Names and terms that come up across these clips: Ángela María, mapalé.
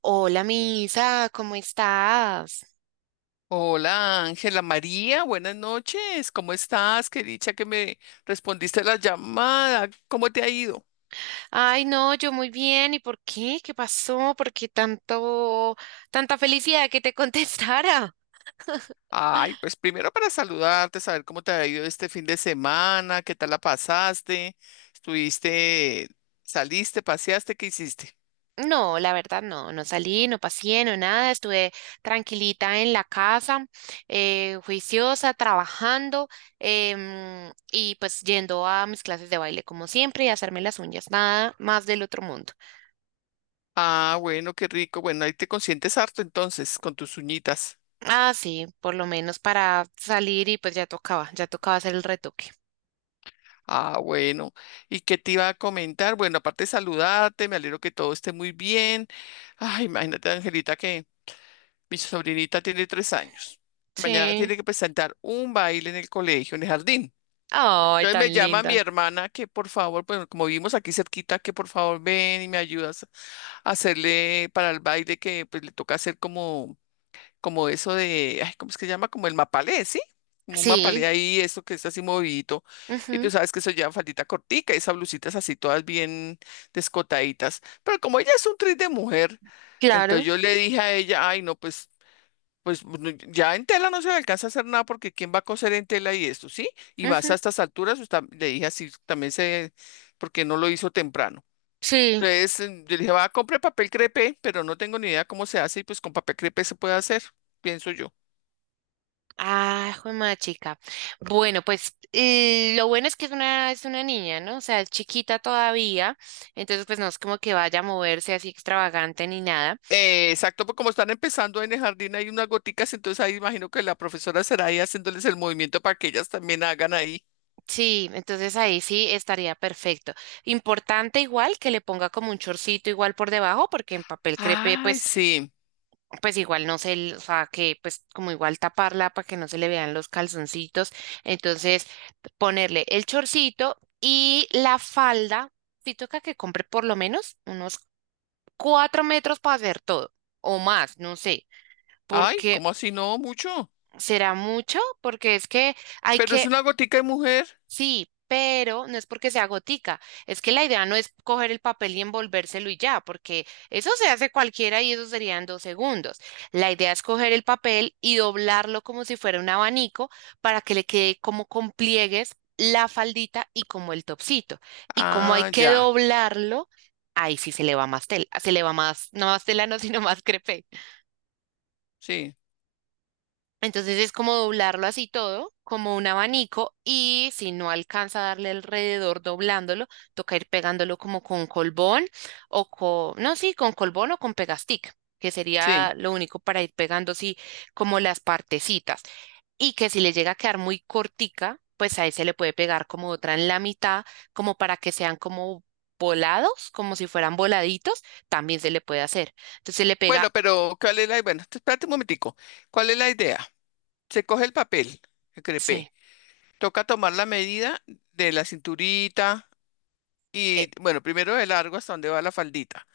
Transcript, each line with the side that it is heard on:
right: Hola, Misa, ¿cómo estás?
left: Hola Ángela María, buenas noches. ¿Cómo estás? Qué dicha que me respondiste la llamada. ¿Cómo te ha ido?
right: Ay, no, yo muy bien. ¿Y por qué? ¿Qué pasó? ¿Por qué tanta felicidad que te contestara?
left: Ay, pues primero para saludarte, saber cómo te ha ido este fin de semana, qué tal la pasaste, estuviste, saliste, paseaste, ¿qué hiciste?
right: No, la verdad no salí, no pasé, no nada, estuve tranquilita en la casa, juiciosa, trabajando y pues yendo a mis clases de baile como siempre y hacerme las uñas, nada más del otro mundo.
left: Ah, bueno, qué rico. Bueno, ahí te consientes harto entonces con tus uñitas.
right: Ah, sí, por lo menos para salir y pues ya tocaba hacer el retoque.
left: Ah, bueno. ¿Y qué te iba a comentar? Bueno, aparte de saludarte, me alegro que todo esté muy bien. Ay, imagínate, Angelita, que mi sobrinita tiene 3 años. Mañana
right: Sí.
left: tiene que presentar un baile en el colegio, en el jardín.
right: Ay,
left: Entonces
right: tan
left: me llama mi
right: linda.
left: hermana que por favor, bueno, como vivimos aquí cerquita, que por favor ven y me ayudas a hacerle para el baile que pues le toca hacer como eso de, ay, ¿cómo es que se llama? Como el mapalé, ¿sí? Como un
right: Sí,
left: mapalé ahí, eso que es así movidito. Y tú
right: ujú,
left: sabes que eso lleva faldita cortica, esas blusitas así todas bien descotaditas. Pero como ella es un tris de mujer,
right: claro.
left: entonces yo le dije a ella, ay, no, pues, ya en tela no se le alcanza a hacer nada porque quién va a coser en tela y esto, ¿sí? Y más a
right: Ujú,
left: estas alturas, pues, le dije así, también sé porque no lo hizo temprano.
right: sí.
left: Entonces, yo le dije, va, compre papel crepé, pero no tengo ni idea cómo se hace y pues con papel crepé se puede hacer, pienso yo.
right: Ah, de chica. Bueno, pues lo bueno es que es es una niña, ¿no? O sea, es chiquita todavía. Entonces, pues no es como que vaya a moverse así extravagante ni nada.
left: Exacto, pues como están empezando en el jardín hay unas goticas, entonces ahí imagino que la profesora será ahí haciéndoles el movimiento para que ellas también hagan ahí.
right: Sí, entonces ahí sí estaría perfecto. Importante igual que le ponga como un chorcito igual por debajo, porque en papel crepe,
left: Ay,
right: pues
left: sí.
right: pues igual no se, l- o sea, que pues como igual taparla para que no se le vean los calzoncitos. Entonces, ponerle el chorcito y la falda, si toca que compre por lo menos unos 4 metros para hacer todo, o más, no sé,
left: Ay,
right: porque
left: ¿cómo así? No, mucho.
right: será mucho, porque es que hay
left: Pero es
right: que
left: una gotica de mujer.
right: Sí, pero no es porque sea gotica, es que la idea no es coger el papel y envolvérselo y ya, porque eso se hace cualquiera y eso sería en dos segundos. La idea es coger el papel y doblarlo como si fuera un abanico para que le quede como con pliegues la faldita y como el topsito. Y como hay
left: Ah,
right: que
left: ya.
right: doblarlo, ahí sí se le va más tela, se le va más, no más tela, no, sino más crepe.
left: Sí,
right: Entonces es como doblarlo así todo, como un abanico, y si no alcanza a darle alrededor doblándolo, toca ir pegándolo como con colbón o no, sí, con colbón o con pegastick, que
left: sí.
right: sería lo único para ir pegando así como las partecitas. Y que si le llega a quedar muy cortica, pues ahí se le puede pegar como otra en la mitad, como para que sean como volados, como si fueran voladitos, también se le puede hacer. Entonces se le pega,
left: Bueno, pero ¿cuál es la? Bueno, espérate un momentico. ¿Cuál es la idea? Se coge el papel, el
right: sí.
left: crepé. Toca tomar la medida de la cinturita y, bueno, primero de largo hasta donde va la faldita.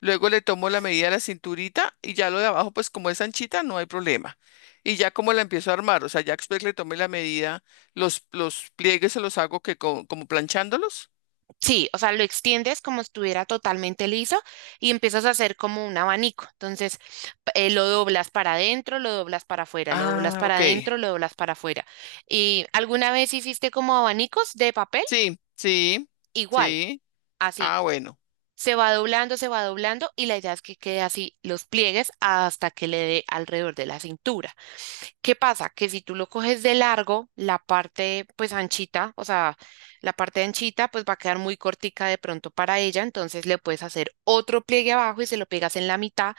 left: Luego le tomo la medida de la cinturita y ya lo de abajo, pues como es anchita, no hay problema. Y ya como la empiezo a armar, o sea, ya después le tomé la medida, los pliegues se los hago que como planchándolos.
right: Sí, o sea, lo extiendes como si estuviera totalmente liso y empiezas a hacer como un abanico. Entonces, lo doblas para adentro, lo doblas para afuera, lo doblas
left: Ah,
right: para
left: ok.
right: adentro, lo doblas para afuera. ¿Y alguna vez hiciste como abanicos de papel?
left: Sí, sí,
right: Igual,
left: sí.
right: así.
left: Ah, bueno.
right: Se va doblando y la idea es que quede así los pliegues hasta que le dé alrededor de la cintura. ¿Qué pasa? Que si tú lo coges de largo, la parte pues anchita, o sea, la parte anchita pues va a quedar muy cortica de pronto para ella, entonces le puedes hacer otro pliegue abajo y se lo pegas en la mitad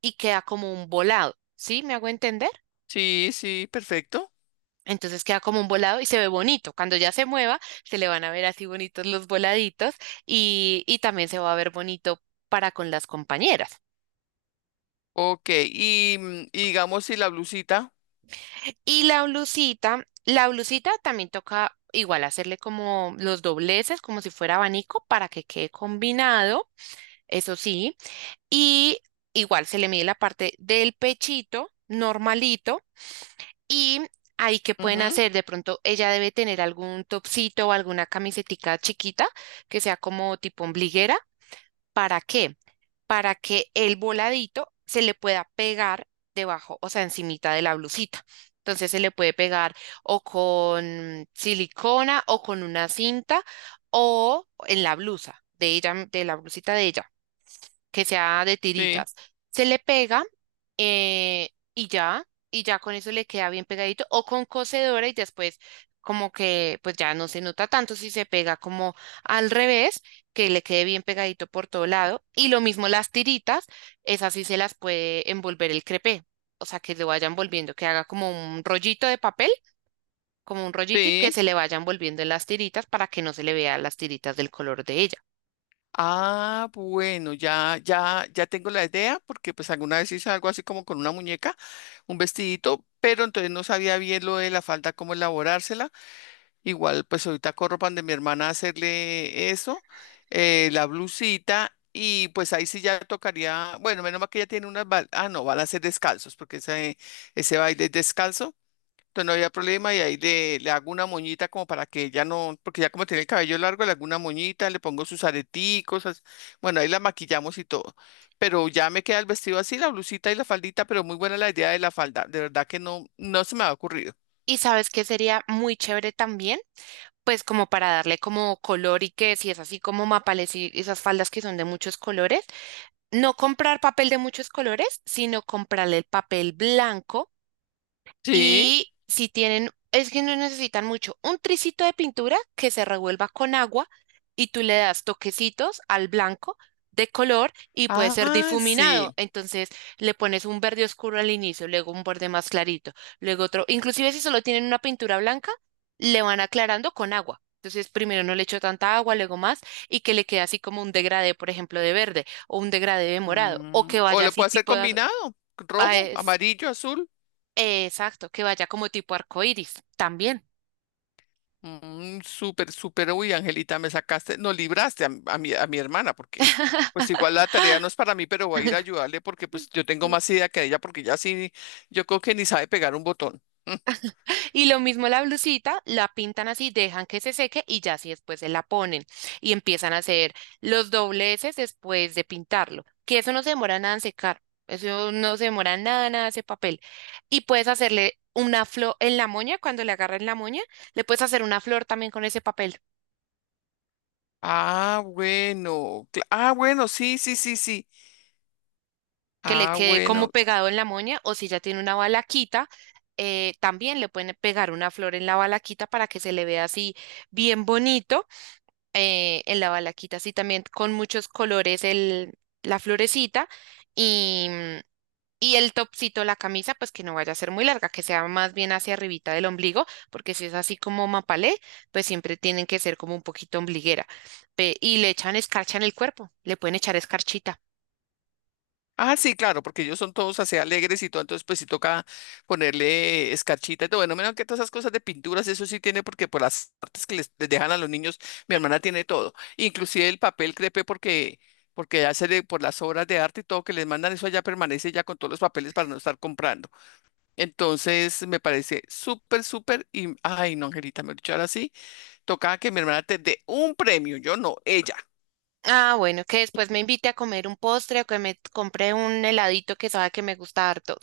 right: y queda como un volado, ¿sí? ¿Me hago entender?
left: Sí, sí, perfecto.
right: Entonces queda como un volado y se ve bonito. Cuando ya se mueva, se le van a ver así bonitos los voladitos y también se va a ver bonito para con las compañeras.
left: Ok, y digamos si la blusita.
right: Y la blusita también toca igual hacerle como los dobleces, como si fuera abanico, para que quede combinado, eso sí. Y igual se le mide la parte del pechito normalito y ahí que pueden
left: Ujú.
right: hacer, de pronto ella debe tener algún topsito o alguna camisetica chiquita que sea como tipo ombliguera. ¿Para qué? Para que el voladito se le pueda pegar debajo, o sea, encimita de la blusita. Entonces se le puede pegar o con silicona o con una cinta o en la blusa de ella, de la blusita de ella que sea de
left: Sí,
right: tiritas. Se le pega eh, y ya, y ya con eso le queda bien pegadito o con cocedora y después como que pues ya no se nota tanto si se pega como al revés, que le quede bien pegadito por todo lado. Y lo mismo las tiritas, esas sí se las puede envolver el crepé. O sea, que lo vayan volviendo, que haga como un rollito de papel, como un rollito y que
left: sí.
right: se le vayan volviendo en las tiritas para que no se le vean las tiritas del color de ella.
left: Ah, bueno, ya, ya, ya tengo la idea, porque pues alguna vez hice algo así como con una muñeca, un vestidito, pero entonces no sabía bien lo de la falda, cómo elaborársela. Igual, pues ahorita corro pan de mi hermana a hacerle eso, la blusita, y pues ahí sí ya tocaría, bueno, menos mal que ella tiene unas, ah, no, van a ser descalzos, porque ese baile es descalzo. Entonces no había problema y ahí le hago una moñita como para que ella no, porque ya como tiene el cabello largo, le hago una moñita, le pongo sus areticos, bueno, ahí la maquillamos y todo. Pero ya me queda el vestido así, la blusita y la faldita, pero muy buena la idea de la falda, de verdad que no, no se me ha ocurrido.
right: ¿Y sabes qué sería muy chévere también? Pues como para darle como color y que si es así como mapales y esas faldas que son de muchos colores, no comprar papel de muchos colores, sino comprarle el papel blanco
left: Sí.
right: y si tienen, es que no necesitan mucho, un tricito de pintura que se revuelva con agua y tú le das toquecitos al blanco de color y puede ser
left: Ah,
right: difuminado.
left: sí.
right: Entonces le pones un verde oscuro al inicio, luego un verde más clarito, luego otro. Inclusive si solo tienen una pintura blanca, le van aclarando con agua. Entonces primero no le echo tanta agua, luego más, y que le quede así como un degradé, por ejemplo, de verde o un degradé de morado, o
left: Mm,
right: que
left: O
right: vaya
left: lo
right: así
left: puedo hacer
right: tipo de az-
left: combinado, rojo, amarillo, azul.
right: Exacto, que vaya como tipo arcoíris también.
left: Mm, súper, súper, uy, Angelita, me sacaste, no libraste a mi hermana, porque pues igual la tarea no es para mí, pero voy a ir a ayudarle porque pues yo tengo más idea que ella, porque ya sí, yo creo que ni sabe pegar un botón.
right: Y lo mismo la blusita, la pintan así, dejan que se seque y ya así después se la ponen y empiezan a hacer los dobleces después de pintarlo, que eso no se demora nada en secar, eso no se demora nada, nada ese papel. Y puedes hacerle una flor en la moña, cuando le agarran la moña, le puedes hacer una flor también con ese papel.
left: Ah, bueno, ah, bueno, sí, sí, sí, sí.
right: Que le
left: Ah,
right: quede como
left: bueno.
right: pegado en la moña, o si ya tiene una balaquita, también le pueden pegar una flor en la balaquita para que se le vea así bien bonito en la balaquita, así también con muchos colores la florecita y, y el topcito, la camisa, pues que no vaya a ser muy larga, que sea más bien hacia arribita del ombligo, porque si es así como mapalé, pues siempre tienen que ser como un poquito ombliguera. Y le echan escarcha en el cuerpo, le pueden echar escarchita.
left: Ah, sí, claro, porque ellos son todos así alegres y todo, entonces pues sí toca ponerle escarchita y todo. Bueno, menos que todas esas cosas de pinturas, eso sí tiene, porque por las artes que les dejan a los niños, mi hermana tiene todo, inclusive el papel crepe, porque porque por las obras de arte y todo que les mandan, eso allá permanece ya con todos los papeles para no estar comprando. Entonces me parece súper, súper, y ay, no, Angelita, me dicho ahora sí, toca que mi hermana te dé un premio, yo no, ella.
right: Ah, bueno, que después me invite a comer un postre o que me compre un heladito que sabe que me gusta harto.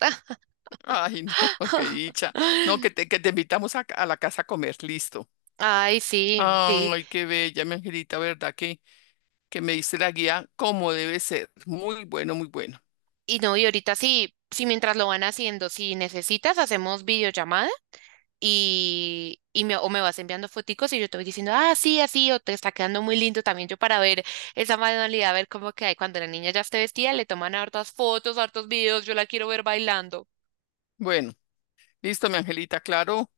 left: Ay, no, qué dicha. No, que te invitamos a la casa a comer, listo.
right: Ay, sí, sí.
left: Ay, qué bella, mi angelita, ¿verdad? Que me diste la guía como debe ser. Muy bueno, muy bueno.
right: Y no, y ahorita sí, sí, mientras lo van haciendo, si necesitas, hacemos videollamada y me, o me vas enviando foticos y yo te voy diciendo, ah, sí, así, o te está quedando muy lindo también yo para ver esa manualidad, a ver cómo que hay cuando la niña ya esté vestida, le toman hartas fotos, hartos videos, yo la quiero ver bailando.
left: Bueno, listo, mi angelita, claro,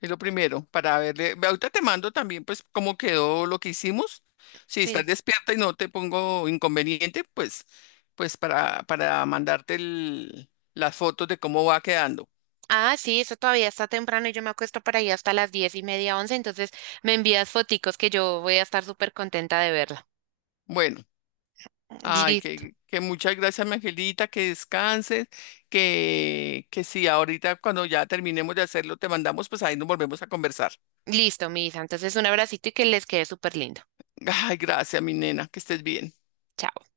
left: es lo primero para verle. Ahorita te mando también, pues, cómo quedó lo que hicimos. Si estás
right: Sí.
left: despierta y no te pongo inconveniente, pues, para mandarte las fotos de cómo va quedando.
right: Ah, sí, eso todavía está temprano y yo me acuesto para ahí hasta las 10 y media, 11, entonces me envías foticos que yo voy a estar súper contenta de verla.
left: Bueno. Ay,
right: Listo,
left: que muchas gracias, mi angelita, que descanses, que sí, ahorita cuando ya terminemos de hacerlo, te mandamos, pues ahí nos volvemos a conversar.
right: listo, Misa. Entonces un abracito y que les quede súper lindo.
left: Ay, gracias, mi nena, que estés bien.
right: Chao.